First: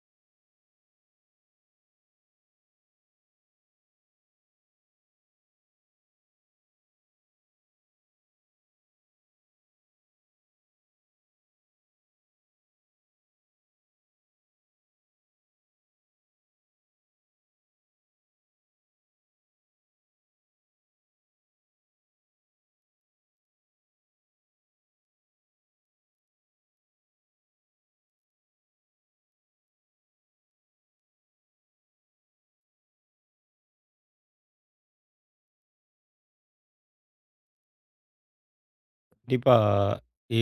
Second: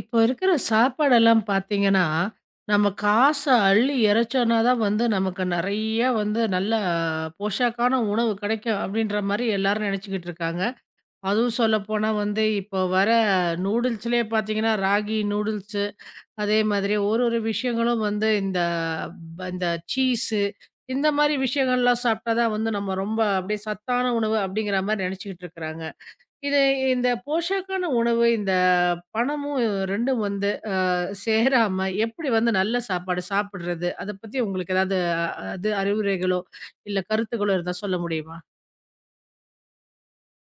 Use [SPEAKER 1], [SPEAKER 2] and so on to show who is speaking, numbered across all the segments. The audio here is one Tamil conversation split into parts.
[SPEAKER 1] இப்போ இருக்கிற சாப்பாடெல்லாம் பார்த்தீங்கன்னா, நம்ம காச அள்ளி இறைச்சோம்னா தான் வந்து நமக்கு நெறைய வந்து நல்ல போஷாக்கான உணவு கிடைக்கும் அப்படின்ற மாரி எல்லாரும் நெனச்சுக்கிட்டு இருக்காங்க. அதுவும் சொல்லப்போனா வந்து இப்போ வர நூடுல்ஸ்லயே பார்த்தீங்கன்னா, ராகி நூடுல்ஸு அதே மாதிரி ஒரு ஒரு விஷயங்களும் வந்து இந்த இந்த சீஸு இந்த மாரி விஷயங்கள்லாம் சாப்பிட்டா தான் வந்து நம்ம ரொம்ப அப்படியே சத்தான உணவு அப்படிங்கிற மாரி நெனச்சுக்கிட்டு இருக்கிறாங்க. இது இந்த போஷாக்கான உணவு, இந்த பணமும் 2ம் வந்து சேராம எப்படி வந்து நல்ல சாப்பாடு சாப்பிடுறது? அத பத்தி உங்களுக்கு ஏதாவது அது அறிவுரைகளோ, இல்ல கருத்துக்களோ இருந்தா சொல்ல முடியுமா?
[SPEAKER 2] கண்டிப்பா.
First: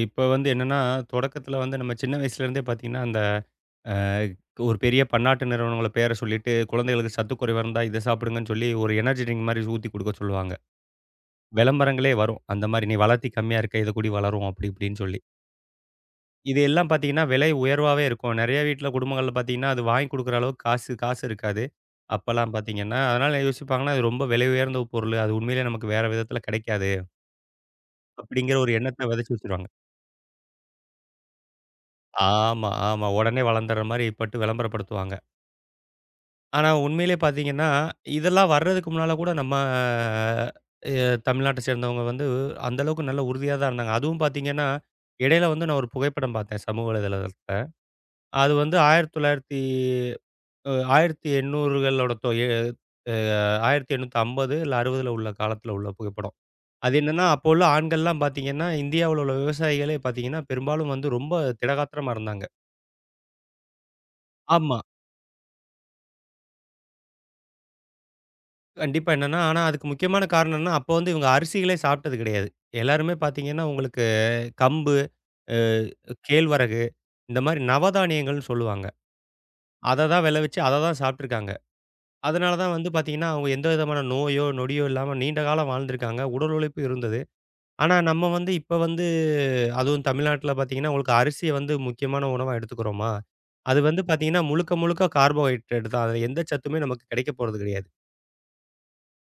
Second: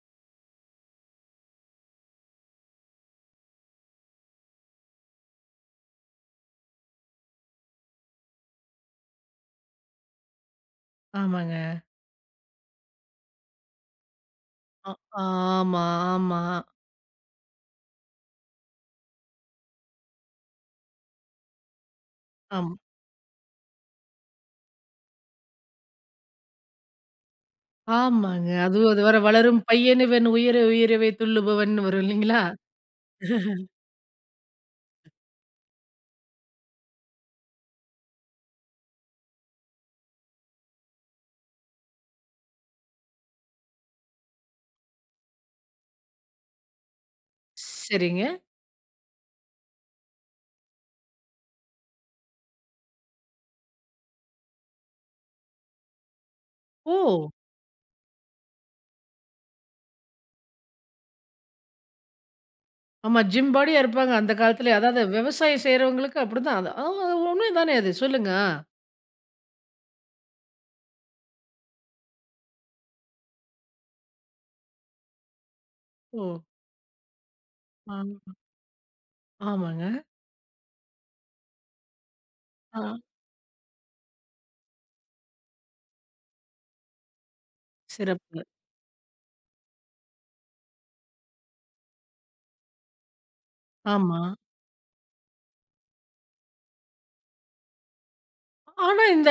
[SPEAKER 2] இப்ப வந்து என்னன்னா, தொடக்கத்தில வந்து நம்ம சின்ன வயசுலேருந்தே பார்த்தீங்கன்னா, அந்த அ ஒரு பெரிய பன்னாட்டு நிறுவனங்களோட பேர சொல்லிட்டு, குழந்தைகளுக்கு சத்து குறைவா இருந்தா இத சாப்பிடுங்கன்னு சொல்லி, ஒரு எனர்ஜி ட்ரிங்க் மாரி ஊத்தி குடுக்க சொல்லுவாங்க.
[SPEAKER 1] ஆமாங்க.
[SPEAKER 2] விளம்பரங்களே வரும். அந்த மாரி "நீ வளர்த்தி கம்மியா இருக்க, இத குடி வளரும்" அப்படி
[SPEAKER 1] அ
[SPEAKER 2] இப்படின்னு சொல்லி.
[SPEAKER 1] ஆமா, ஆமா.
[SPEAKER 2] இது எல்லாம் பார்த்தீங்கன்னா, விலை உயர்வாவே இருக்கும். நெறைய வீட்ல குடும்பங்கள்ல பார்த்தீங்கன்னா, அது வாங்கி குடுக்குற அளவுக்கு காசு காசு இருக்காது. அப்பலாம்
[SPEAKER 1] ஆம்.
[SPEAKER 2] பார்த்தீங்கன்னா, அதனால யோசிப்பாங்கன்னா, "இது ரொம்ப விலை உயர்ந்த பொருள். அது உண்மையிலேயே நமக்கு வேற விதத்தில கிடைக்காது"
[SPEAKER 1] ஆமாங்க.
[SPEAKER 2] அப்படிங்கிற ஒரு
[SPEAKER 1] அதுவும் அது
[SPEAKER 2] எண்ணத்த
[SPEAKER 1] வேற
[SPEAKER 2] விதைச்சு
[SPEAKER 1] வளரும்
[SPEAKER 2] வச்சுருவாங்க.
[SPEAKER 1] பையனுவன் உயர உயரவே துள்ளுபவன்னு வரும் இல்லைங்களா?
[SPEAKER 2] ஆமா, ஆமா. உடனே வளர்ந்துர்ற மாரி பட்டு விளம்பரப்படுத்துவாங்க. ஆனா உண்மையிலேயே பார்த்தீங்கன்னா, இதெல்லாம் வர்றதுக்கு முன்னால கூட நம்ம தமிழ்நாட்ட சேர்ந்தவங்க வந்து அந்த அளவுக்கு நல்ல உறுதியா தான் இருந்தாங்க. அதுவும் பார்த்தீங்கன்னா, இடையில வந்து நான் ஒரு புகைப்படம் பார்த்தேன் சமூக வலைதளத்தில.
[SPEAKER 1] சரிங்க.
[SPEAKER 2] அது வந்து 1900 1800களோட தொ எ அ 1850 இல்ல 60ல உள்ள காலத்தில உள்ள புகைப்படம். அது என்னன்னா,
[SPEAKER 1] ஓ!
[SPEAKER 2] அப்போ உள்ள ஆண்கள்லாம் பார்த்தீங்கன்னா, இந்தியாவுல உள்ள விவசாயிகளே பார்த்தீங்கன்னா, பெரும்பாலும் வந்து ரொம்ப திடகாத்திரமா இருந்தாங்க.
[SPEAKER 1] ஆமா, ஜிம் பாடியா இருப்பாங்க அந்த காலத்திலயே.
[SPEAKER 2] ஆமா.
[SPEAKER 1] அதாவது விவசாயம் செய்றவங்களுக்கு அப்படிதான். அது ஆ உண்மை தானே அது. சொல்லுங்க. ஆ.
[SPEAKER 2] கண்டிப்பா. என்னன்னா, ஆனா அதுக்கு முக்கியமான காரணம் என்னன்னா, அப்போ வந்து இவங்க அரிசிகளே சாப்பிட்டது கிடையாது. எல்லாருமே பார்த்தீங்கன்னா, உங்களுக்கு கம்பு, அ
[SPEAKER 1] ஓ!
[SPEAKER 2] கேழ்வரகு இந்த மாரி
[SPEAKER 1] ஆ.
[SPEAKER 2] நவதானியங்கள்னு சொல்லுவாங்க.
[SPEAKER 1] ஆமாங்க.
[SPEAKER 2] அத தான் விளைவிச்சு அத தான் சாப்பிட்டுருக்காங்க. அதனால தான்
[SPEAKER 1] ஆ,
[SPEAKER 2] வந்து பார்த்தீங்கன்னா, அவங்க எந்த விதமான நோயோ, நொடியோ இல்லாம நீண்ட காலம் வாழ்ந்திருக்காங்க. உடல் உழைப்பு இருந்தது. ஆனா நம்ம
[SPEAKER 1] சிறப்பு.
[SPEAKER 2] வந்து இப்ப வந்து அதுவும் தமிழ்நாட்ல பார்த்தீங்கன்னா, உங்களுக்கு அரிசிய வந்து முக்கியமான உணவா எடுத்துக்கிறோமா, அது வந்து
[SPEAKER 1] ஆமா.
[SPEAKER 2] பார்த்தீங்கன்னா, முழுக்க முழுக்க கார்போஹைட்ரேட் தான். அதுல எந்த சத்துமே நமக்கு கிடைக்க போறது கிடையாது.
[SPEAKER 1] ஆனா இந்த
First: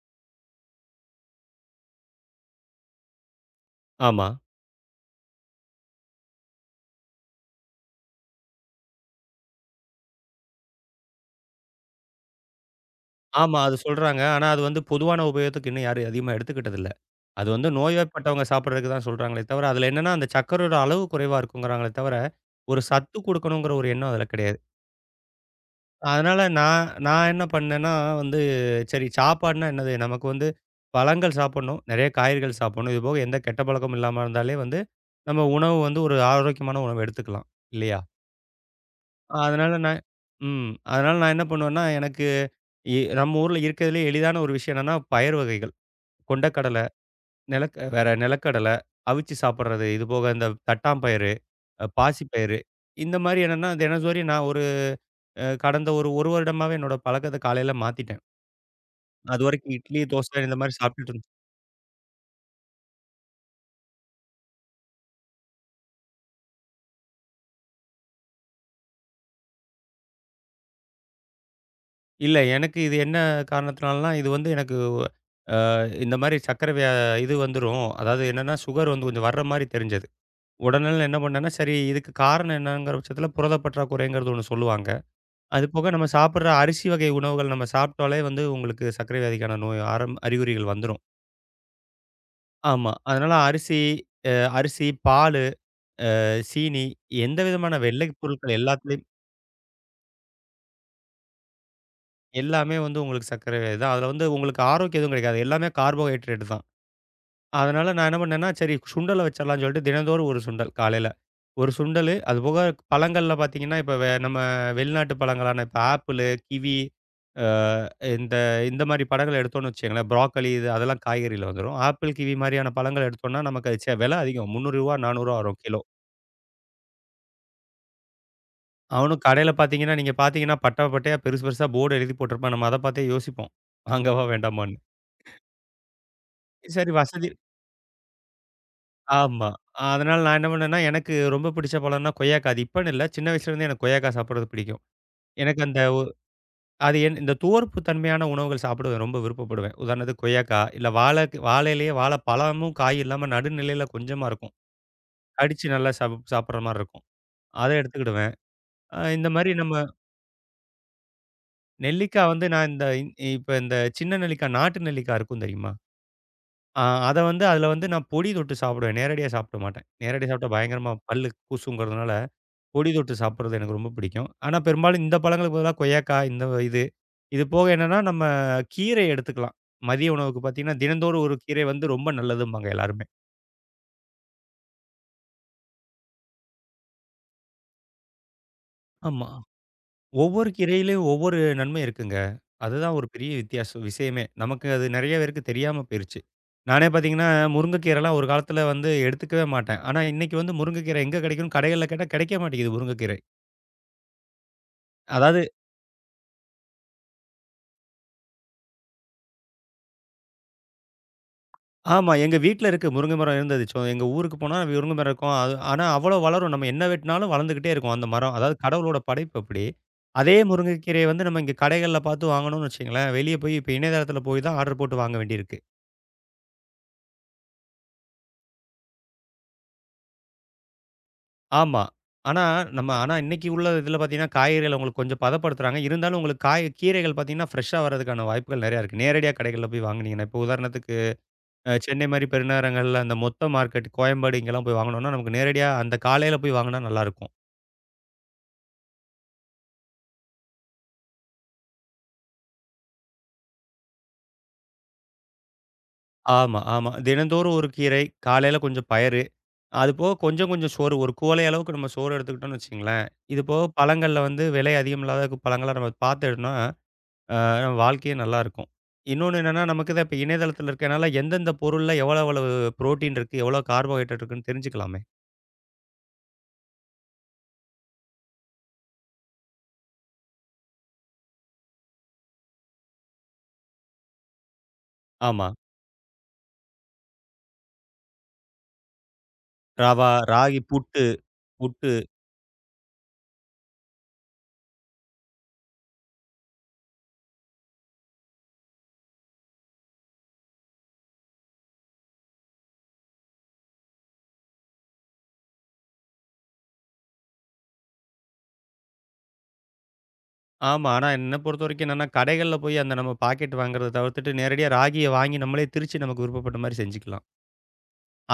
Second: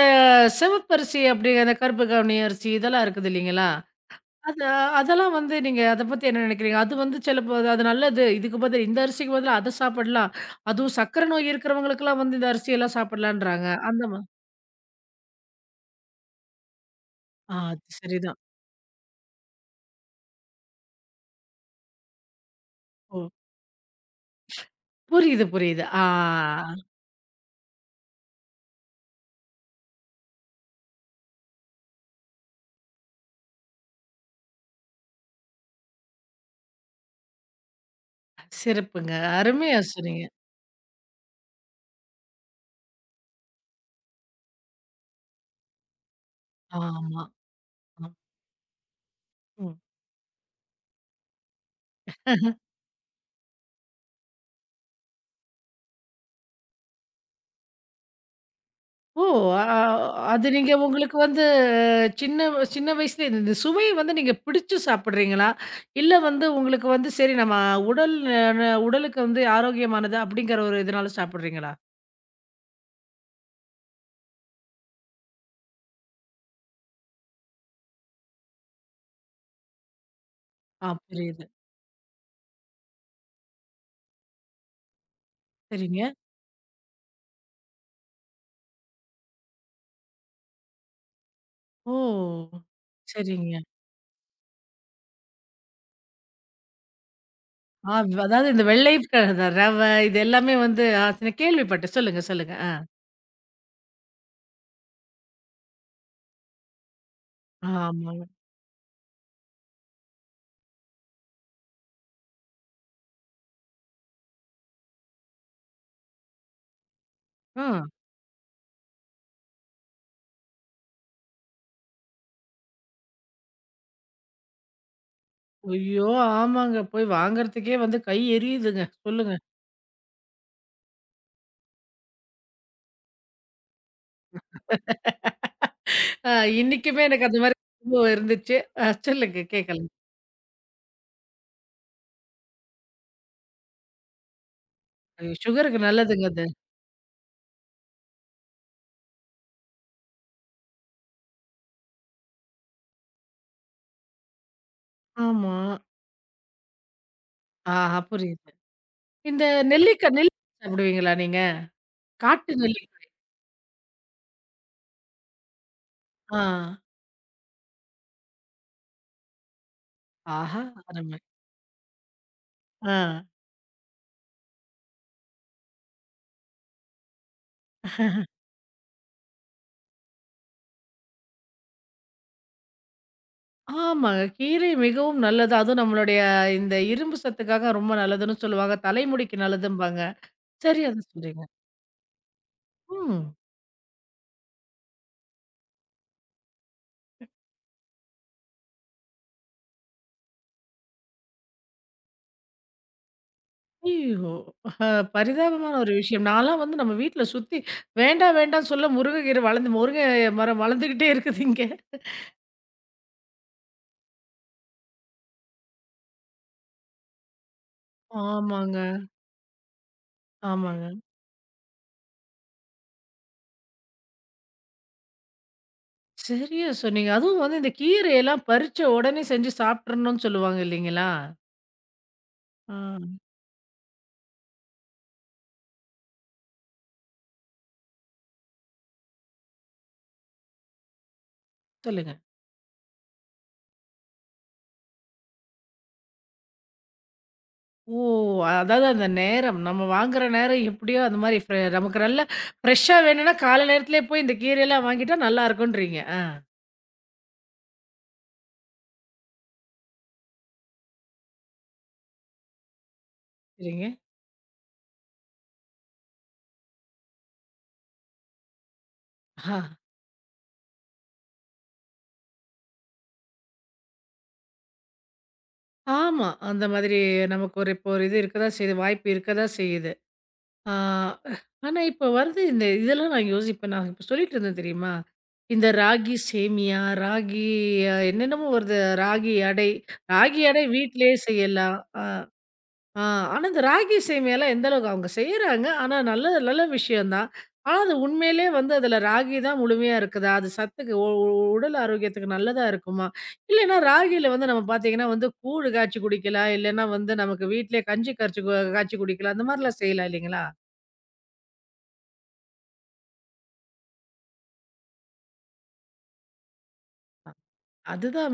[SPEAKER 1] சிவப்பரிசி அப்படிங்கிற அந்த கருப்பு கவுனி அரிசி இதெல்லாம் இருக்குது இல்லைங்களா?
[SPEAKER 2] ஆமா.
[SPEAKER 1] அத அதெல்லாம் வந்து நீங்க அத பத்தி என்ன நினைக்கிறீங்க? அது வந்து சிலப்போ அது நல்லது. இதுக்கு பதில் இந்த அரிசிக்கு பதிலா அத சாப்பிடலாம். அதுவும் சர்க்கரை நோய் இருக்கிறவங்களுக்கெல்லாம் வந்து இந்த அரிசியெல்லாம்
[SPEAKER 2] ஆமா.
[SPEAKER 1] சாப்பிடலான்றாங்க.
[SPEAKER 2] அது
[SPEAKER 1] அந்த மா
[SPEAKER 2] சொல்றாங்க. ஆனா, அது வந்து பொதுவான உபயோகத்துக்கு இன்னும் யாரும் அதிகமா எடுத்துக்கிட்டதில்ல. அது
[SPEAKER 1] ஆ
[SPEAKER 2] வந்து
[SPEAKER 1] அது சரிதான்.
[SPEAKER 2] நோய்வாய்ப்பட்டவங்க சாப்பிடுறதுக்கு தான் சொல்றாங்களே தவிர, அதுல என்னன்னா அந்த சர்க்கரையோட அளவு குறைவா இருக்குங்கிறாங்களே தவிர, ஒரு சத்து
[SPEAKER 1] ஓ!
[SPEAKER 2] குடுக்கணுங்கிற ஒரு எண்ணம் அதுல கிடையாது.
[SPEAKER 1] புரியுது, புரியுது. ஆ
[SPEAKER 2] அதனால நான் நான் என்ன பண்ணேன்னா வந்து, சரி சாப்பாடுனா என்னது? நமக்கு வந்து பழங்கள் சாப்பிடணும், நெறைய காய்கறிகள் சாப்பிடணும். இதுபோக எந்த கெட்ட பழக்கமும் இல்லாம இருந்தாலே வந்து, நம்ம உணவு வந்து ஒரு ஆரோக்கியமான உணவு எடுத்துக்கலாம். இல்லையா?
[SPEAKER 1] சிறப்புங்க.
[SPEAKER 2] அதனால
[SPEAKER 1] அருமையா
[SPEAKER 2] நான்
[SPEAKER 1] சொன்னீங்க.
[SPEAKER 2] அதனால நான் என்ன பண்ணுவேன்னா, எனக்கு நம்ம ஊர்ல இருக்கிறதுலயே எளிதான ஒரு விஷயம் என்னன்னா, பயறு வகைகள். கொண்டைக்கடல,
[SPEAKER 1] ஆமா.
[SPEAKER 2] வேற நிலக்கடல, அவிச்சு
[SPEAKER 1] அ.
[SPEAKER 2] சாப்பிடுறது. இது போக இந்த தட்டாம்பயிறு, பாசிப்பயிறு இந்த மாரி என்னன்னா, தினசரி நான் ஒரு கடந்த ஒரு 1 வருடமாவே என்னோட பழக்கத்த காலையில மாத்திட்டேன்.
[SPEAKER 1] ஓ! அ
[SPEAKER 2] அதுவரைக்கும் இட்லி, தோசை
[SPEAKER 1] அது
[SPEAKER 2] இந்த
[SPEAKER 1] நீங்க
[SPEAKER 2] மாரி சாப்பிட்டுட்டு
[SPEAKER 1] உங்களுக்கு
[SPEAKER 2] இருந்தேன்.
[SPEAKER 1] வந்து சின்ன சின்ன வயசுல இந்த சுவை வந்து நீங்க பிடிச்சு சாப்பிடுறீங்களா? இல்ல வந்து உங்களுக்கு வந்து சரி நம்ம உடல் அ ந உடலுக்கு வந்து ஆரோக்கியமானது அப்படிங்கிற ஒரு இதனால சாப்பிடுறீங்களா?
[SPEAKER 2] இல்ல எனக்கு இது என்ன காரணத்தினாலனா, இது வந்து எனக்கு அ இந்த மாரி சர்க்கரை இது வந்துரும். அதாவது என்னன்னா, சுகர் வந்து கொஞ்சம் வர்ற மாரி தெரிஞ்சது.
[SPEAKER 1] ஆ
[SPEAKER 2] உடனே என்ன
[SPEAKER 1] புரியுது.
[SPEAKER 2] பண்ணேன்னா, சரி இதுக்கு காரணம் என்னங்கிற பட்சத்தில புரத பற்றாக்குறைங்கிறது ஒண்ணு சொல்லுவாங்க. அது போக
[SPEAKER 1] சரிங்க.
[SPEAKER 2] நம்ம சாப்பிடுற அரிசி வகை உணவுகள் நம்ம சாப்பிட்டாலே வந்து உங்களுக்கு சர்க்கரை வியாதிக்கான நோய் அறிகுறிகள் வந்துரும்.
[SPEAKER 1] ஓ!
[SPEAKER 2] ஆமா. அதனால
[SPEAKER 1] சரிங்க.
[SPEAKER 2] அரிசி, அ பாலு, சீனி எந்த விதமான
[SPEAKER 1] ஆ
[SPEAKER 2] வெள்ளை
[SPEAKER 1] அதாவது
[SPEAKER 2] பொருட்கள்
[SPEAKER 1] இந்த வெள்ளை
[SPEAKER 2] எல்லாத்துலயும்
[SPEAKER 1] க ரவை இது எல்லாமே வந்து ஆ நான் கேள்விப்பட்டேன். சொல்லுங்க, சொல்லுங்க. ஆ.
[SPEAKER 2] எல்லாமே வந்து உங்களுக்கு சர்க்கரை வியாதி தான். அதுல வந்து உங்களுக்கு ஆரோக்கியம் எதுவும் கிடைக்காது. எல்லாமே கார்போஹைட்ரேட் தான். அதனால நான் என்ன
[SPEAKER 1] ஆமாங்க.
[SPEAKER 2] பண்ணேன்னா, சரி சுண்டல வச்சிடலாம்ன்னு சொல்லிட்டு தினந்தோறும் ஒரு சுண்டல் காலையில. ஒரு சுண்டலு, அதுபோக பழங்கள்ல பார்த்தீங்கன்னா, இப்ப நம்ம வெளிநாட்டு பழங்களான இப்ப ஆப்பிளு, கிவி, அ
[SPEAKER 1] ஆ.
[SPEAKER 2] இந்த இந்த மாரி பழங்கள எடுத்தோம்ன்னு வச்சுக்கங்களேன், ப்ரோக்கோலி இது அதெல்லாம் காய்கறில வந்துரும். ஆப்பிள், கிவி மாரியான பழங்கள எடுத்தோம்னா, நமக்கு அது விலை அதிகம். ரூ. 300 ரூ. 400 வரும் கிலோ.
[SPEAKER 1] ஐயோ! ஆமாங்க. போய் வாங்குறதுக்கே வந்து கை எரியுதுங்க.
[SPEAKER 2] அவனும்
[SPEAKER 1] சொல்லுங்க.
[SPEAKER 2] கடையில பார்த்தீங்கன்னா, நீங்க பார்த்தீங்கன்னா, பட்டா பட்டையா பெருசு பெருசா போர்டு எழுதி போட்டிருப்பான். நம்ம அத பார்த்தே யோசிப்போம். வாங்கவா வேண்டாமான்னு.
[SPEAKER 1] ஆ
[SPEAKER 2] சரி
[SPEAKER 1] இன்னைக்குமே
[SPEAKER 2] வசதி
[SPEAKER 1] எனக்கு அந்த மாரி அனுபவம் இருந்துச்சு. அ சொல்லுங்க
[SPEAKER 2] ஆமா.
[SPEAKER 1] கேட்கலாம்.
[SPEAKER 2] அதனால நான் என்ன பண்ணேன்னா, எனக்கு ரொம்ப பிடிச்ச பழம்னா கொய்யாக்காய். அது இப்பன்னு இல்ல. சின்ன வயசுலேருந்தே எனக்கு கொய்யாக்காய் சாப்பிடுறது பிடிக்கும்.
[SPEAKER 1] அது
[SPEAKER 2] எனக்கு
[SPEAKER 1] சுகருக்கு
[SPEAKER 2] அந்த
[SPEAKER 1] நல்லதுங்க அது.
[SPEAKER 2] அது என் இந்த துவர்ப்பு தன்மையான உணவுகள் சாப்பிடுவேன். ரொம்ப விருப்பப்படுவேன். உதாரணத்துக்கு கொய்யாக்காய், இல்ல வாழை வாழ இலையே வாழை பழமும் காய் இல்லாம நடுநிலையில கொஞ்சமா இருக்கும்.
[SPEAKER 1] ஆமா.
[SPEAKER 2] கடிச்சு நல்லா சாப்பிடுற மாரி இருக்கும். அத
[SPEAKER 1] ஆஹா
[SPEAKER 2] எடுத்துக்கிடுவேன்.
[SPEAKER 1] புரியுது.
[SPEAKER 2] இந்த
[SPEAKER 1] இந்த
[SPEAKER 2] மாரி நம்ம
[SPEAKER 1] நெல்லி சாப்பிடுவீங்களா நீங்க?
[SPEAKER 2] நெல்லிக்காய் வந்து
[SPEAKER 1] காட்டு
[SPEAKER 2] நான் இந்த
[SPEAKER 1] நெல்லிக்காய்.
[SPEAKER 2] இப்ப இந்த சின்ன நெல்லிக்காய், நாட்டு நெல்லிக்காய் இருக்கும் தெரியுமா?
[SPEAKER 1] ஆ.
[SPEAKER 2] அ அத வந்து அதில வந்து நான் பொடி தொட்டு சாப்பிடுவேன். நேரடியா சாப்பிட மாட்டேன். நேரடியா சாப்பிட்டா
[SPEAKER 1] ஆஹா!
[SPEAKER 2] பயங்கரமா
[SPEAKER 1] அருமை.
[SPEAKER 2] பல்லு கூசுங்கிறதுனால பொடி
[SPEAKER 1] ஆ.
[SPEAKER 2] தொட்டு சாப்பிடுறது எனக்கு ரொம்ப பிடிக்கும். ஆனா, பெரும்பாலும் இந்த பழங்களுக்கு பதிலா இந்த இது. இது போக என்னன்னா, நம்ம கீரை எடுத்துக்கலாம். மதிய உணவுக்கு பார்த்தீங்கன்னா, தினந்தோறும் ஒரு கீரை வந்து ரொம்ப நல்லதும்பாங்க எல்லாருமே.
[SPEAKER 1] ஆமாங்க. கீரை மிகவும் நல்லது. அதுவும் நம்மளுடைய இந்த இரும்பு சத்துக்காக ரொம்ப நல்லதுன்னு சொல்லுவாங்க.
[SPEAKER 2] ஆமா.
[SPEAKER 1] தலைமுடிக்கு நல்லதும்பாங்க.
[SPEAKER 2] ஒவ்வொரு
[SPEAKER 1] சரியா
[SPEAKER 2] கீரையிலயும்
[SPEAKER 1] தான்
[SPEAKER 2] ஒவ்வொரு
[SPEAKER 1] சொல்றீங்க.
[SPEAKER 2] நன்மை இருக்குங்க. அதுதான் ஒரு பெரிய
[SPEAKER 1] ம்.
[SPEAKER 2] வித்தியாசம் விஷயமே. நமக்கு அது நெறைய பேருக்கு தெரியாம போயிருச்சு. நானே பார்த்தீங்கன்னா, முருங்கைக்கீரைலாம் ஒரு காலத்தில வந்து எடுத்துக்கவே மாட்டேன். ஆனா, இன்னைக்கு வந்து முருங்கைக்கீரை எங்க கெடைக்கும்னு கடைகள்ல கேட்டா கெடைக்க மாட்டேங்குது முருங்கைக்கீரை.
[SPEAKER 1] ஐயயோ! அ
[SPEAKER 2] அதாவது
[SPEAKER 1] பரிதாபமான ஒரு விஷயம். நான்லாம் வந்து நம்ம வீட்ல சுத்தி வேண்டாம் வேண்டாம்ன்னு சொல்ல முருங்கை கீரை வளர்ந்து முருங்கை மரம் வளர்ந்துகிட்டே இருக்குது இங்க.
[SPEAKER 2] ஆமா. எங்க வீட்ல இருக்கு முருங்க மரம் இருந்தது. சோ எங்க ஊருக்கு போனா முருங்க மரம் இருக்கும். அது ஆனா அவ்வளோ வளரும். நம்ம என்ன வெட்டினாலும் வளர்ந்துகிட்டே இருக்கும் அந்த மரம். அதாவது
[SPEAKER 1] ஆமாங்க,
[SPEAKER 2] கடவுளோட படைப்பு அப்படி. அதே
[SPEAKER 1] ஆமாங்க.
[SPEAKER 2] முருங்கைக்கீரைய வந்து நம்ம இங்க கடைகள்ல பார்த்து வாங்கணும்னு வச்சுக்கங்களேன், வெளிய போய் இப்ப இணையதளத்தில போய் தான் ஆர்டர் போட்டு வாங்க வேண்டியிருக்கு.
[SPEAKER 1] சரியா சொன்னீங்க. அதுவும் வந்து இந்த கீரையெல்லாம் பறிச்ச உடனே செஞ்சு சாப்பிட்றணும்னு சொல்லுவாங்க இல்லைங்களா?
[SPEAKER 2] ஆமா. ஆனா
[SPEAKER 1] ஆ
[SPEAKER 2] ஆனா இன்னைக்கு உள்ள இதில பார்த்தீங்கன்னா, காய்கறிகள உங்களுக்கு கொஞ்சம் பதப்படுத்துறாங்க. இருந்தாலும் உங்களுக்கு காய் கீரைகள் பார்த்தீங்கன்னா, ஃப்ரெஷ்ஷா வரதுக்கான வாய்ப்புகள் நெறையா இருக்கு. நேரடியா கடைகள்ல போய் வாங்குனீங்கன்னா, இப்போ உதாரணத்துக்கு சென்னை
[SPEAKER 1] சொல்லுங்க.
[SPEAKER 2] மாரி பெருநகரங்கள்ல அந்த மொத்த மார்க்கெட் கோயம்பாடு இங்கெல்லாம் போய் வாங்குனோம்னா, நமக்கு நேரடியா அந்த காலையில போய் வாங்குனா நல்லாருக்கும்.
[SPEAKER 1] ஓ! அதாவது அந்த நேரம், நம்ம வாங்குற நேரம் எப்படியோ அந்த மாரி நமக்கு நல்லா ஃப்ரெஷ்ஷா வேணும்னா காலை நேரத்திலே போய் இந்த கீரையெல்லாம் வாங்கிட்டா நல்லாருக்குன்றீங்க. ஆ
[SPEAKER 2] ஆமா, ஆமா. தினந்தோறும் ஒரு கீரை, காலையில கொஞ்சம் பயறு, அதுபோக கொஞ்சம் கொஞ்சம் சோறு, ஒரு குவளை அளவுக்கு நம்ம சோறு எடுத்துக்கிட்டோம்னு வச்சுக்கங்களேன், இது போக
[SPEAKER 1] சரிங்க.
[SPEAKER 2] பழங்கள்ல வந்து விலை அதிகம் இல்லாத பழங்களா நம்ம பார்த்துட்டோம்னா, அ நம்ம வாழ்க்கையே நல்லாயிருக்கும். இன்னொன்னு
[SPEAKER 1] ஆ
[SPEAKER 2] என்னன்னா, நமக்கு தான் இப்ப இணையதளத்தில இருக்கனால எந்தெந்த பொருள்ல எவ்வளோ எவ்வளவு புரோட்டீன் இருக்கு, எவ்வளோ கார்போஹைட்ரேட் இருக்குன்னு தெரிஞ்சுக்கலாமே.
[SPEAKER 1] ஆமா. அந்த மாதிரி நமக்கு ஒரு இப்போ ஒரு இது இருக்க தான் செய்யுது, வாய்ப்பு இருக்க தான் செய்யுது. ஆ, ஆனா இப்ப வருது இந்த இதெல்லாம் நான் யோசிப்பேன். நான் இப்ப சொல்லிட்டு இருந்தேன் தெரியுமா?
[SPEAKER 2] ஆமா.
[SPEAKER 1] இந்த ராகி சேமியா, ராகி அ என்னென்னமோ வருது. ராகி அடை.
[SPEAKER 2] ரவா,
[SPEAKER 1] ராகி
[SPEAKER 2] ராகி,
[SPEAKER 1] அடை
[SPEAKER 2] புட்டு,
[SPEAKER 1] வீட்லயே செய்யலாம்.
[SPEAKER 2] புட்டு.
[SPEAKER 1] ஆ ஆனா இந்த ராகி சேமியாலாம் எந்த அளவுக்கு அவங்க செய்றாங்க. ஆனா நல்ல நல்ல விஷயம் தான். ஆனா அது உண்மையிலே வந்து அதுல ராகி தான் முழுமையா இருக்குதா? அது சத்துக்கு உ உ உடல் ஆரோக்கியத்துக்கு நல்லதா இருக்குமா? இல்லன்னா ராகில வந்து நம்ம பார்த்தீங்கன்னா வந்து கூழு காய்ச்சி குடிக்கலாம். இல்லன்னா வந்து நமக்கு வீட்லயே கஞ்சி கரைச்சு காய்ச்சி குடிக்கலாம். அந்த மாரிலாம் செய்யலாம் இல்லைங்களா?
[SPEAKER 2] ஆமா. ஆனா என்ன பொறுத்தவரைக்கும் என்னன்னா, கடைகள்ல போய் அந்த நம்ம பாக்கெட் வாங்குறத தவிர்த்துட்டு நேரடியா ராகிய வாங்கி நம்மளே திரிச்சு நமக்கு விருப்பப்பட்ட மாரி செஞ்சுக்கலாம்.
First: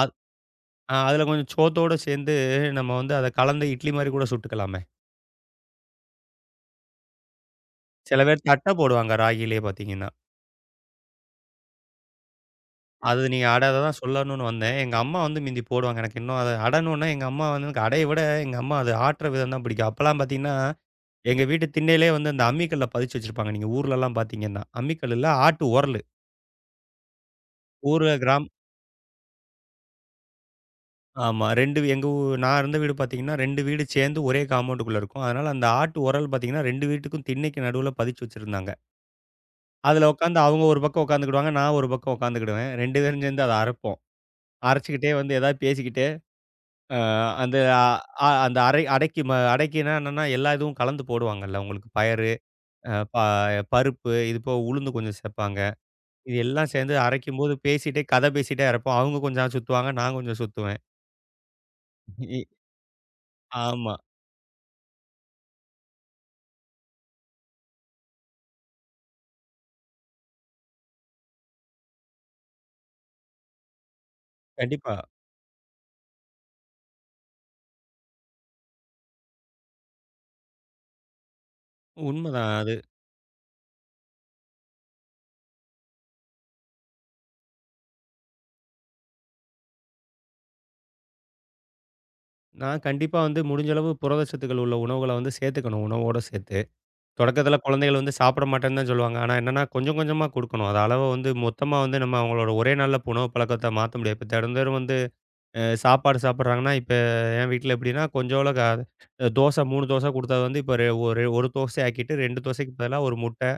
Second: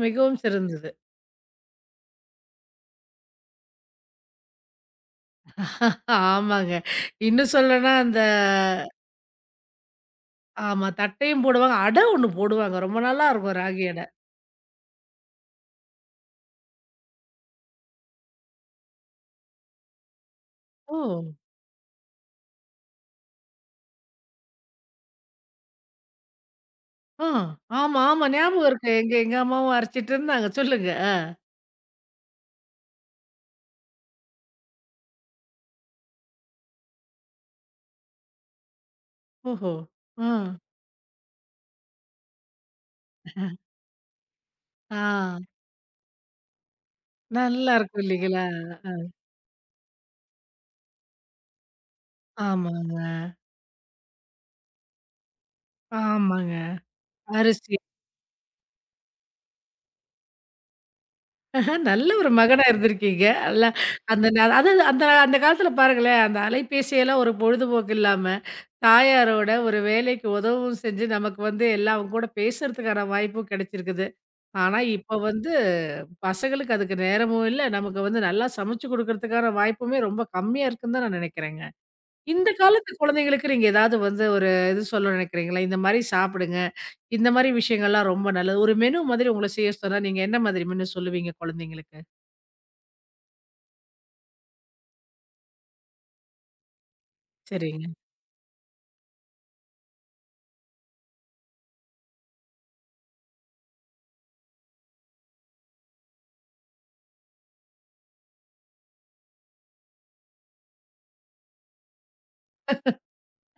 [SPEAKER 2] அ
[SPEAKER 1] மிகவும் சிறந்தது.
[SPEAKER 2] ஆ அதில கொஞ்சம் சோத்தோட சேர்ந்து நம்ம வந்து அத கலந்து இட்லி மாரி கூட சுட்டுக்கலாமே.
[SPEAKER 1] ஆமாங்க. இன்னும் சொல்லணும்னா
[SPEAKER 2] சில
[SPEAKER 1] அந்த
[SPEAKER 2] பேர் தட்ட போடுவாங்க ராகியிலேயே பார்த்தீங்கன்னா.
[SPEAKER 1] ஆமா தட்டையும் போடுவாங்க. அடை ஒண்ணு போடுவாங்க. ரொம்ப
[SPEAKER 2] அது
[SPEAKER 1] நல்லா
[SPEAKER 2] நீங்க
[SPEAKER 1] இருக்கும்
[SPEAKER 2] அட அத
[SPEAKER 1] ராகி
[SPEAKER 2] தான்
[SPEAKER 1] அடை.
[SPEAKER 2] சொல்லணும்னு வந்தேன். எங்க அம்மா வந்து மிந்தி போடுவாங்க. எனக்கு இன்னும் அது அடணும்னா எங்க அம்மா வந்து எனக்கு அடைய விட எங்க அம்மா அது ஆட்டுற விதம் தான் பிடிக்கும். அப்பலாம் பார்த்தீங்கன்னா,
[SPEAKER 1] ஓ!
[SPEAKER 2] எங்க வீட்டு திண்ணையிலேயே வந்து அந்த அம்மிக்கல்ல பதிச்சு வச்சிருப்பாங்க. நீங்க ஊர்லலாம் பார்த்தீங்கன்னா, அம்மிக்கல் இல்ல ஆட்டு உரலு.
[SPEAKER 1] ஆ. ஆமா,
[SPEAKER 2] ஊர்ல
[SPEAKER 1] ஆமா.
[SPEAKER 2] கிராம்
[SPEAKER 1] ஞாபகம் இருக்கு. எங்க எங்க அம்மாவும் அரைச்சிட்டு இருந்தாங்க. சொல்லுங்க.
[SPEAKER 2] ஆமா 2 எங்க ஊ நான் இருந்த வீடு பார்த்தீங்கன்னா, 2 வீடு சேர்ந்து ஒரே காம்பவுண்டுக்குள்ள இருக்கும். அதனால அந்த ஆட்டு உரல் பார்த்தீங்கன்னா, 2 வீட்டுக்கும் திண்ணைக்கு நடுவுல பதிச்சு வச்சிருந்தாங்க.
[SPEAKER 1] ஓஹோ!
[SPEAKER 2] அதுல
[SPEAKER 1] ஆ.
[SPEAKER 2] உட்காந்து அவங்க ஒரு பக்கம் உட்காந்துக்கிடுவாங்க. நான் ஒரு பக்கம் உட்காந்துக்கிடுவேன். 2 பேரும் சேர்ந்து அத அரைப்போம்.
[SPEAKER 1] ஆ.
[SPEAKER 2] அரைச்சுக்கிட்டே வந்து ஏதாவது பேசிக்கிட்டு, அ அந்த
[SPEAKER 1] நல்லா
[SPEAKER 2] அ
[SPEAKER 1] இருக்கும்
[SPEAKER 2] அ-
[SPEAKER 1] இல்லைங்களா?
[SPEAKER 2] அந்த அரை
[SPEAKER 1] அ.
[SPEAKER 2] அடைக்கு ம அடைக்குன்னா என்னன்னா, எல்லா இதுவும் கலந்து போடுவாங்கல்ல. உங்களுக்கு பயறு, அ
[SPEAKER 1] ஆமாங்க.
[SPEAKER 2] ப பருப்பு, இது போக உளுந்து கொஞ்சம் சேர்ப்பாங்க. இது
[SPEAKER 1] ஆமாங்க.
[SPEAKER 2] எல்லாம் சேர்ந்து அரைக்கும்போது
[SPEAKER 1] அரிசி
[SPEAKER 2] பேசிட்டே, கதை பேசிட்டே அரைப்போம். அவங்க கொஞ்சம் சுத்துவாங்க. நான் கொஞ்சம் சுத்துவேன்.
[SPEAKER 1] ஆ நல்ல ஒரு
[SPEAKER 2] இ
[SPEAKER 1] மகனா இருந்திருக்கீங்க. அல்ல
[SPEAKER 2] ஆமா.
[SPEAKER 1] அந்த ந அதாவது அந்த அந்த காலத்தில பாருங்களேன், அந்த அலைபேசியெல்லாம் ஒரு பொழுதுபோக்கு இல்லாம, தாயாரோட ஒரு வேலைக்கு உதவும் செஞ்சு, நமக்கு வந்து எல்லாம் அவங்க கூட பேசுறதுக்கான வாய்ப்பும் கிடைச்சிருக்குது. ஆனா,
[SPEAKER 2] கண்டிப்பா.
[SPEAKER 1] இப்ப வந்து பசங்களுக்கு அதுக்கு நேரமும் இல்ல, நமக்கு வந்து நல்லா சமைச்சு குடுக்கறதுக்கான வாய்ப்புமே ரொம்ப கம்மியா இருக்குன்னு தான் நான் நினைக்கிறேங்க. இந்த
[SPEAKER 2] உண்மதான் அது.
[SPEAKER 1] காலத்து குழந்தைங்களுக்கு நீங்க ஏதாவது வந்து ஒரு இது சொல்ல நினைக்கிறீங்களா? இந்த மாரி சாப்பிடுங்க. இந்த மாரி விஷயங்கள்லாம் ரொம்ப நல்லது. ஒரு மெனு மாதிரி உங்கள செய்ய சொன்னா, நீங்க என்ன மாதிரி மெனு சொல்லுவீங்க குழந்தைங்களுக்கு?
[SPEAKER 2] நான் கண்டிப்பா வந்து முடிஞ்ச அளவு புரதச்சத்துக்கள் உள்ள உணவுகள வந்து சேர்த்துக்கணும், உணவோட சேர்த்து. தொடக்கத்தில
[SPEAKER 1] சரிங்க.
[SPEAKER 2] குழந்தைகள் வந்து சாப்பிட மாட்டேன்னு தான் சொல்லுவாங்க. ஆனா என்னன்னா, கொஞ்சம் கொஞ்சமா குடுக்கணும். அது அளவ வந்து மொத்தமா வந்து நம்ம அவங்களோட ஒரே நாள்ல உணவு பழக்கத்த மாத்த முடியாது. இப்ப தினந்தோறும் வந்து சாப்பாடு சாப்பிடுறாங்கன்னா, இப்ப என் வீட்ல எப்படின்னா, கொஞ்சோள க தோசை 3 தோசை குடுத்தது வந்து இப்ப ஒரு 1 தோசை ஆக்கிட்டு 2 தோசைக்கு பதிலா 1 முட்டை,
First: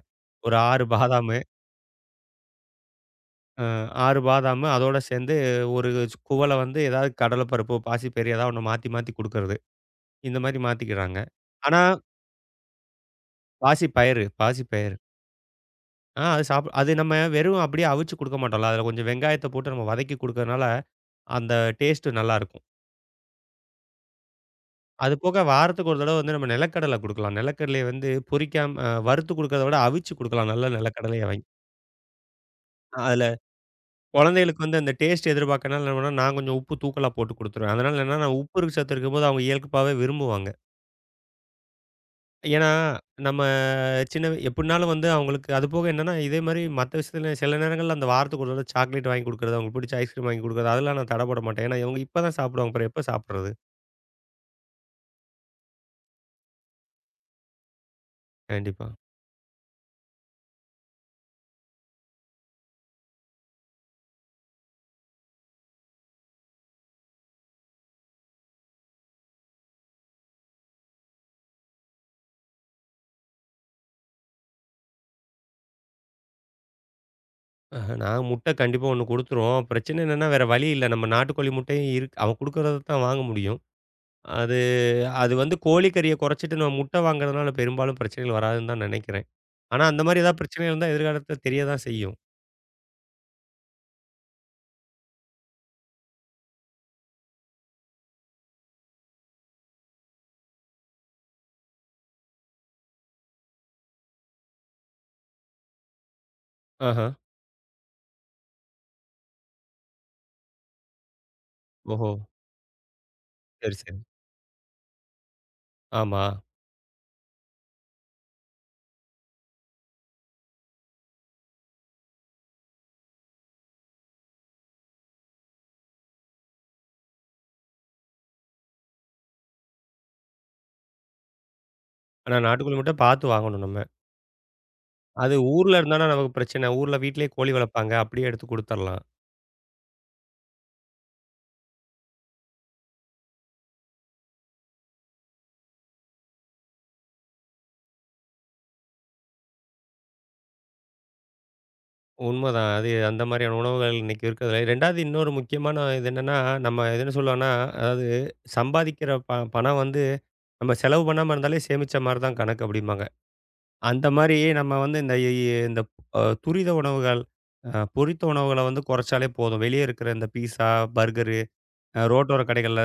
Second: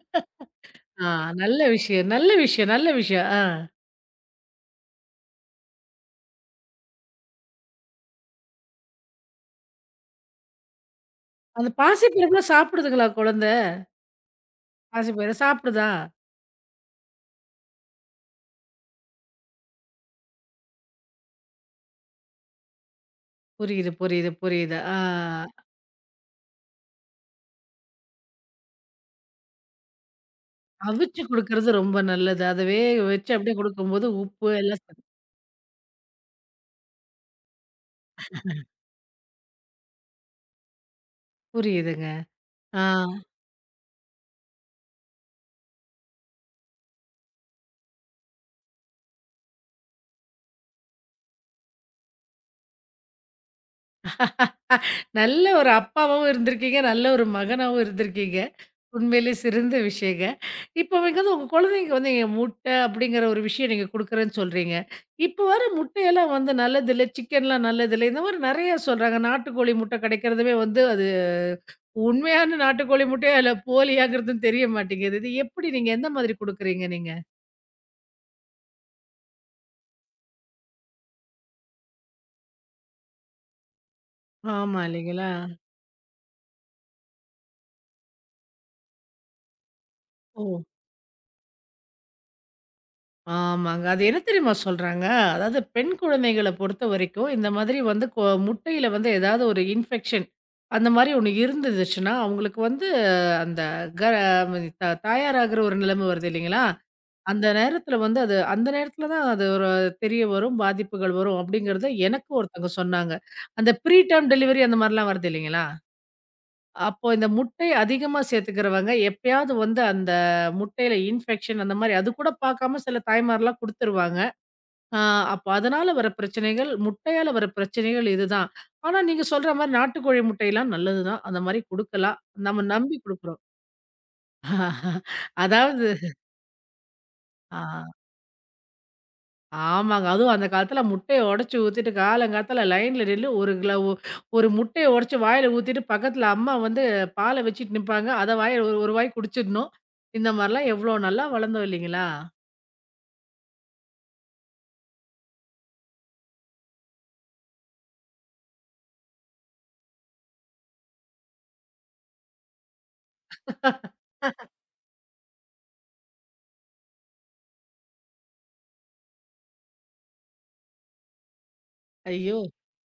[SPEAKER 2] ஒரு 6
[SPEAKER 1] ஆ
[SPEAKER 2] பாதாமு,
[SPEAKER 1] நல்ல விஷயம், நல்ல விஷயம், நல்ல விஷயம். ஆ.
[SPEAKER 2] அ 6 பாதாமு அதோட சேர்ந்து ஒரு குவள வந்து ஏதாவது கடலைப்பருப்பு, பாசிப்பயிறு ஏதாவது ஒண்ணு மாத்தி மாத்தி குடுக்கறது. இந்த மாரி மாத்திக்கிறாங்க.
[SPEAKER 1] அந்த
[SPEAKER 2] ஆனா
[SPEAKER 1] பாசிப்பருப்புலாம் சாப்பிடுதுங்களா குழந்தை?
[SPEAKER 2] பாசிப்பயிறு, பாசிப்பயிறு.
[SPEAKER 1] பாசிப்பயிறு சாப்பிடுதா?
[SPEAKER 2] ஆ அது அது நம்ம வெறும் அப்படியே அவிச்சு குடுக்க மாட்டோம்ல. அதில கொஞ்சம் வெங்காயத்த போட்டு நம்ம வதக்கி குடுக்கறனால, அந்த டேஸ்ட்டு நல்லாருக்கும்.
[SPEAKER 1] புரியுது, புரியுது, புரியுது. ஆ
[SPEAKER 2] அது போக வாரத்துக்கு ஒரு தடவ வந்து நம்ம நிலக்கடலை குடுக்கலாம். நிலக்கடலைய வந்து பொரிக்காம வறுத்து குடுக்கறத விட அவிச்சு குடுக்கலாம். நல்ல நிலக்கடலைய
[SPEAKER 1] அவிச்சு
[SPEAKER 2] வாங்கி.
[SPEAKER 1] குடுக்குறது ரொம்ப நல்லது. அத வேக
[SPEAKER 2] அதில
[SPEAKER 1] வச்சு அப்படியே குடுக்கும்போது உப்பு
[SPEAKER 2] குழந்தைகளுக்கு வந்து
[SPEAKER 1] எல்லாம் ச
[SPEAKER 2] அந்த டேஸ்ட் எதிர்பார்க்கனால என்ன பண்ணுவேன்னா, நான் கொஞ்சம் உப்பு தூக்கலா போட்டு குடுத்துருவேன். அதனால என்னன்னா, உப்பு சத்து இருக்கும்போது அவங்க இயல்பாவே விரும்புவாங்க.
[SPEAKER 1] புரியுதுங்க.
[SPEAKER 2] ஏன்னா,
[SPEAKER 1] ஆ
[SPEAKER 2] நம்ம சின்ன எப்படினாலும் வந்து அவங்களுக்கு அது போக என்னன்னா, இதே மாரி மத்த விஷயத்துல சில நேரங்கள்ல அந்த வாரத்துக்கு ஒரு தடவ சாக்லேட் வாங்கி குடுக்குறது, அவங்களுக்கு பிடிச்ச ஐஸ்கிரீம் வாங்கி குடுக்குறது, அதெல்லாம் நான் தடை போட மாட்டேன். ஏன்னா இவங்க இப்ப தான் சாப்பிடுவாங்க. அப்புறம் எப்ப சாப்பிடுறது?
[SPEAKER 1] நல்ல ஒரு அப்பாவாவும் இருந்திருக்கீங்க, நல்ல ஒரு மகனாவும் இருந்திருக்கீங்க.
[SPEAKER 2] கண்டிப்பா.
[SPEAKER 1] உண்மையிலேயே சிறந்த விஷயங்க. இப்போ நீங்க வந்து உங்க குழந்தைக்கு வந்து நீங்க முட்டை அப்படிங்கிற ஒரு விஷயம் நீங்க குடுக்குறேன்னு சொல்றீங்க. இப்போ வர முட்டையெல்லாம் வந்து நல்லதில்ல, சிக்கன்லாம் நல்லதில்ல. இந்த மாரி நெறைய சொல்றாங்க. நாட்டுக்கோழி முட்டை கிடைக்கிறதுமே வந்து அது உண்மையான நாட்டுக்கோழி முட்டையா? இல்ல போலியாங்கிறதும் தெரிய மாட்டேங்குது. இது எப்படி நீங்க எந்த மாதிரி குடுக்குறீங்க நீங்க?
[SPEAKER 2] நான் முட்டை கண்டிப்பா ஒண்ணு குடுத்துருவோம். பிரச்சனை என்னன்னா வேற வழி இல்ல. நம்ம நாட்டுக்கோழி முட்டையும் இருக்கு. அவன் குடுக்குறத தான் வாங்க முடியும். அது
[SPEAKER 1] ஆமா இல்லைங்களா?
[SPEAKER 2] அது வந்து கோழிக்கறிய குறைச்சிட்டு நம்ம முட்டை வாங்குறதுனால பெரும்பாலும் பிரச்சனைகள் வராதுன்னு தான் நினைக்கிறேன். ஆனா அந்த மாரி ஏதாவது
[SPEAKER 1] ஓ!
[SPEAKER 2] பிரச்சனை இருந்தா எதிர்காலத்துல தெரிய தான் செய்யும்.
[SPEAKER 1] ஆமாங்க. அது என்ன தெரியுமா சொல்றாங்க? அதாவது பெண் குழந்தைகள பொறுத்தவரைக்கும், இந்த மாதிரி வந்து முட்டையில வந்து ஏதாவது ஒரு இன்ஃபெக்ஷன் அந்த மாரி ஒண்ணு இருந்துதுச்சுன்னா, அவங்களுக்கு வந்து அந்த க த தாயாராகிற ஒரு நிலைமை வருது இல்லைங்களா?
[SPEAKER 2] ஆஹ.
[SPEAKER 1] அந்த நேரத்தில வந்து அது அந்த நேரத்தில தான் அது ஒரு தெரிய வரும், பாதிப்புகள் வரும் அப்படிங்கிறத
[SPEAKER 2] ஓஹோ!
[SPEAKER 1] எனக்கு ஒருத்தவங்க சொன்னாங்க. அந்த
[SPEAKER 2] சரி, சரி.
[SPEAKER 1] ப்ரீ டேர்ம் டெலிவரி அந்த மாரிலாம் வருது இல்லைங்களா?
[SPEAKER 2] ஆமா.
[SPEAKER 1] அப்போ இந்த முட்டை அதிகமா சேர்த்துக்கிறவங்க, எப்பயாவது வந்து அந்த முட்டையில இன்ஃபெக்ஷன் அந்த மாரி அது கூட பார்க்காம சில தாய்மார்லாம் குடுத்துருவாங்க. ஆ அப்ப அதனால வர பிரச்சனைகள், முட்டையால வர பிரச்சனைகள் இதுதான். ஆனா நீங்க சொல்ற மாரி நாட்டுக்கோழி முட்டையெல்லாம் நல்லது தான். அந்த மாரி குடுக்கலாம்.
[SPEAKER 2] ஆனா
[SPEAKER 1] நம்ம
[SPEAKER 2] நாட்டுக்கோழி முட்டை
[SPEAKER 1] நம்பி
[SPEAKER 2] பார்த்து
[SPEAKER 1] குடுக்குறோம்.
[SPEAKER 2] வாங்கணும் நம்ம. அது ஊர்ல
[SPEAKER 1] அதாவது
[SPEAKER 2] இருந்தானா நமக்கு பிரச்சனை. ஊர்ல வீட்லயே கோழி
[SPEAKER 1] ஆ
[SPEAKER 2] வளர்ப்பாங்க. அப்படியே எடுத்து குடுத்துரலாம்.
[SPEAKER 1] ஆமாங்க. அதுவும் அந்த காலத்துல முட்டைய உடைச்சு ஊத்திட்டு காலங்காத்தால லைன்ல நின்னு ஒரு கிலோ ஒரு முட்டைய உடைச்சு வாயில ஊத்திட்டு பக்கத்துல அம்மா வந்து பால வச்சுட்டு நிப்பாங்க. அத வாயில ஒரு ஒரு வாய் குடிச்சிடணும். இந்த மாரிலாம் எவ்ளோ நல்லா வளர்ந்தோம் இல்லைங்களா?
[SPEAKER 2] உண்மதான். அது அந்த மாதிரியான உணவுகள் இன்னைக்கு இருக்கிறதுல. 2வது இன்னொரு முக்கியமான இது என்னன்னா, நம்ம எதுன்னு சொல்லலாம்னா, அதாவது சம்பாதிக்கிற பணம் வந்து நம்ம செலவு பண்ணாம இருந்தாலே சேமிச்ச மாரி தான் கணக்கு அப்படிம்பாங்க. அந்த மாரி நம்ம வந்து இந்த துரித உணவுகள், அ பொரித்த உணவுகள வந்து குறைச்சாலே போதும். வெளியே இருக்கிற இந்த பீஸா, பர்கரு,
[SPEAKER 1] ஐயோ!
[SPEAKER 2] ரோட்டோர கடைகள்ல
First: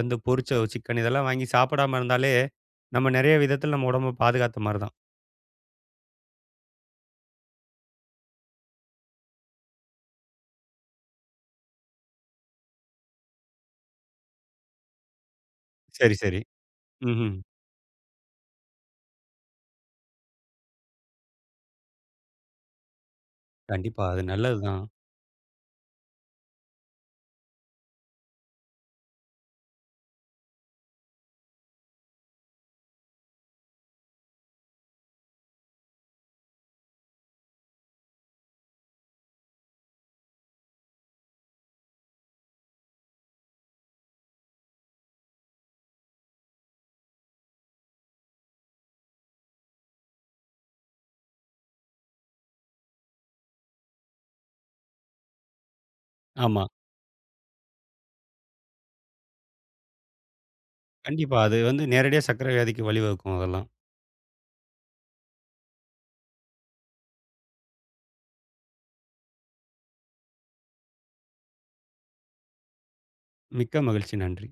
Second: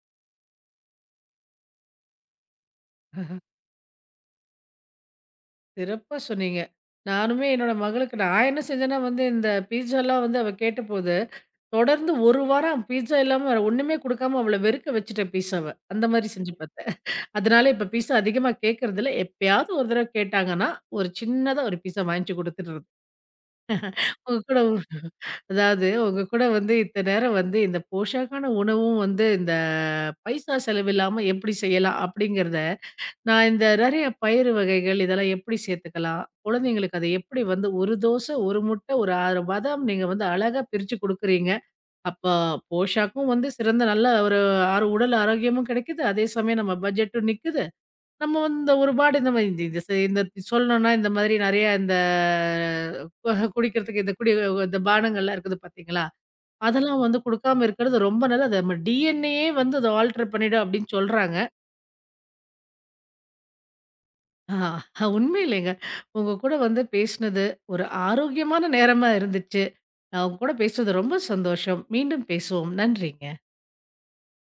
[SPEAKER 2] வந்து பொரிச்ச சிக்கன் இதெல்லாம் வாங்கி சாப்பிடாம இருந்தாலே, நம்ம நெறைய விதத்தில நம்ம உடம்ப பாதுகாத்த மாரி தான்.
[SPEAKER 1] சிறப்பா சொன்னீங்க. நானுமே என்னோட மகளுக்கு நான் என்ன செஞ்சேன்னா வந்து இந்த பீட்சாலாம் வந்து அவ கேட்டபோது, தொடர்ந்து 1 வாரம் பீட்சா இல்லாம வேற ஒண்ணுமே குடுக்காம அவள வெறுக்க வச்சுட்டேன் பீட்சாவ. அந்த
[SPEAKER 2] சரி,
[SPEAKER 1] மாரி
[SPEAKER 2] சரி.
[SPEAKER 1] செஞ்சு பார்த்தேன்.
[SPEAKER 2] ம்ஹ்ம்.
[SPEAKER 1] அதனால இப்ப பீட்சா அதிகமா கேட்கறதில்ல. எப்பயாவது ஒரு தடவ கேட்டாங்கன்னா, ஒரு சின்னதா ஒரு பீட்சா வாங்கிச்சு குடுத்துடுறது.
[SPEAKER 2] கண்டிப்பா. அது
[SPEAKER 1] உங்க
[SPEAKER 2] நல்லது
[SPEAKER 1] கூட
[SPEAKER 2] தான்.
[SPEAKER 1] ஒரு- அதாவது உங்க கூட வந்து இத்தன நேரம் வந்து இந்த போஷாக்கான உணவும் வந்து இந்த பைசா செலவில்லாம எப்படி செய்யலாம்? அப்படிங்கிறத நான் இந்த நெறைய பயிறு வகைகள் இதெல்லாம் எப்படி சேர்த்துக்கலாம்? குழந்தைங்களுக்கு அத எப்படி வந்து 1 தோசை, 1 முட்டை, ஒரு 6 பாதாம் நீங்க வந்து அழகா பிரிச்சு குடுக்குறீங்க. அப்ப போஷாக்கும் வந்து சிறந்த நல்ல ஒரு உடல் ஆரோக்கியமும் கிடைக்குது. அதே சமயம் நம்ம பட்ஜெட்டும் நிக்குது. நம்ம வந்து இந்த ஒரு பாடு இந்த மாரி இந்த இந்த செ- இந்த சொல்லணும்னா இந்த மாதிரி நெறைய இந்த குடிக்கிறதுக்கு இந்த பானங்கள்லாம் இருக்குது பார்த்தீங்களா?
[SPEAKER 2] ஆமா.
[SPEAKER 1] அதெல்லாம் வந்து குடுக்காம இருக்கிறது ரொம்ப நல்லது. நம்ம DNAயே வந்து அத ஆல்டர் பண்ணிடும் அப்படின்னு
[SPEAKER 2] கண்டிப்பா.
[SPEAKER 1] சொல்றாங்க.
[SPEAKER 2] அது வந்து நேரடியா சர்க்கரை வியாதிக்கு வழிவகுக்கும் அதெல்லாம்.
[SPEAKER 1] ஆ உண்மையிலேங்க. உங்க கூட வந்து பேசினது ஒரு ஆரோக்கியமான நேரமா இருந்துச்சு. நான் உங்க கூட பேசுனது ரொம்ப சந்தோஷம். மீண்டும் பேசுவோம். நன்றிங்க.
[SPEAKER 2] மிக்க மகிழ்ச்சி. நன்றி.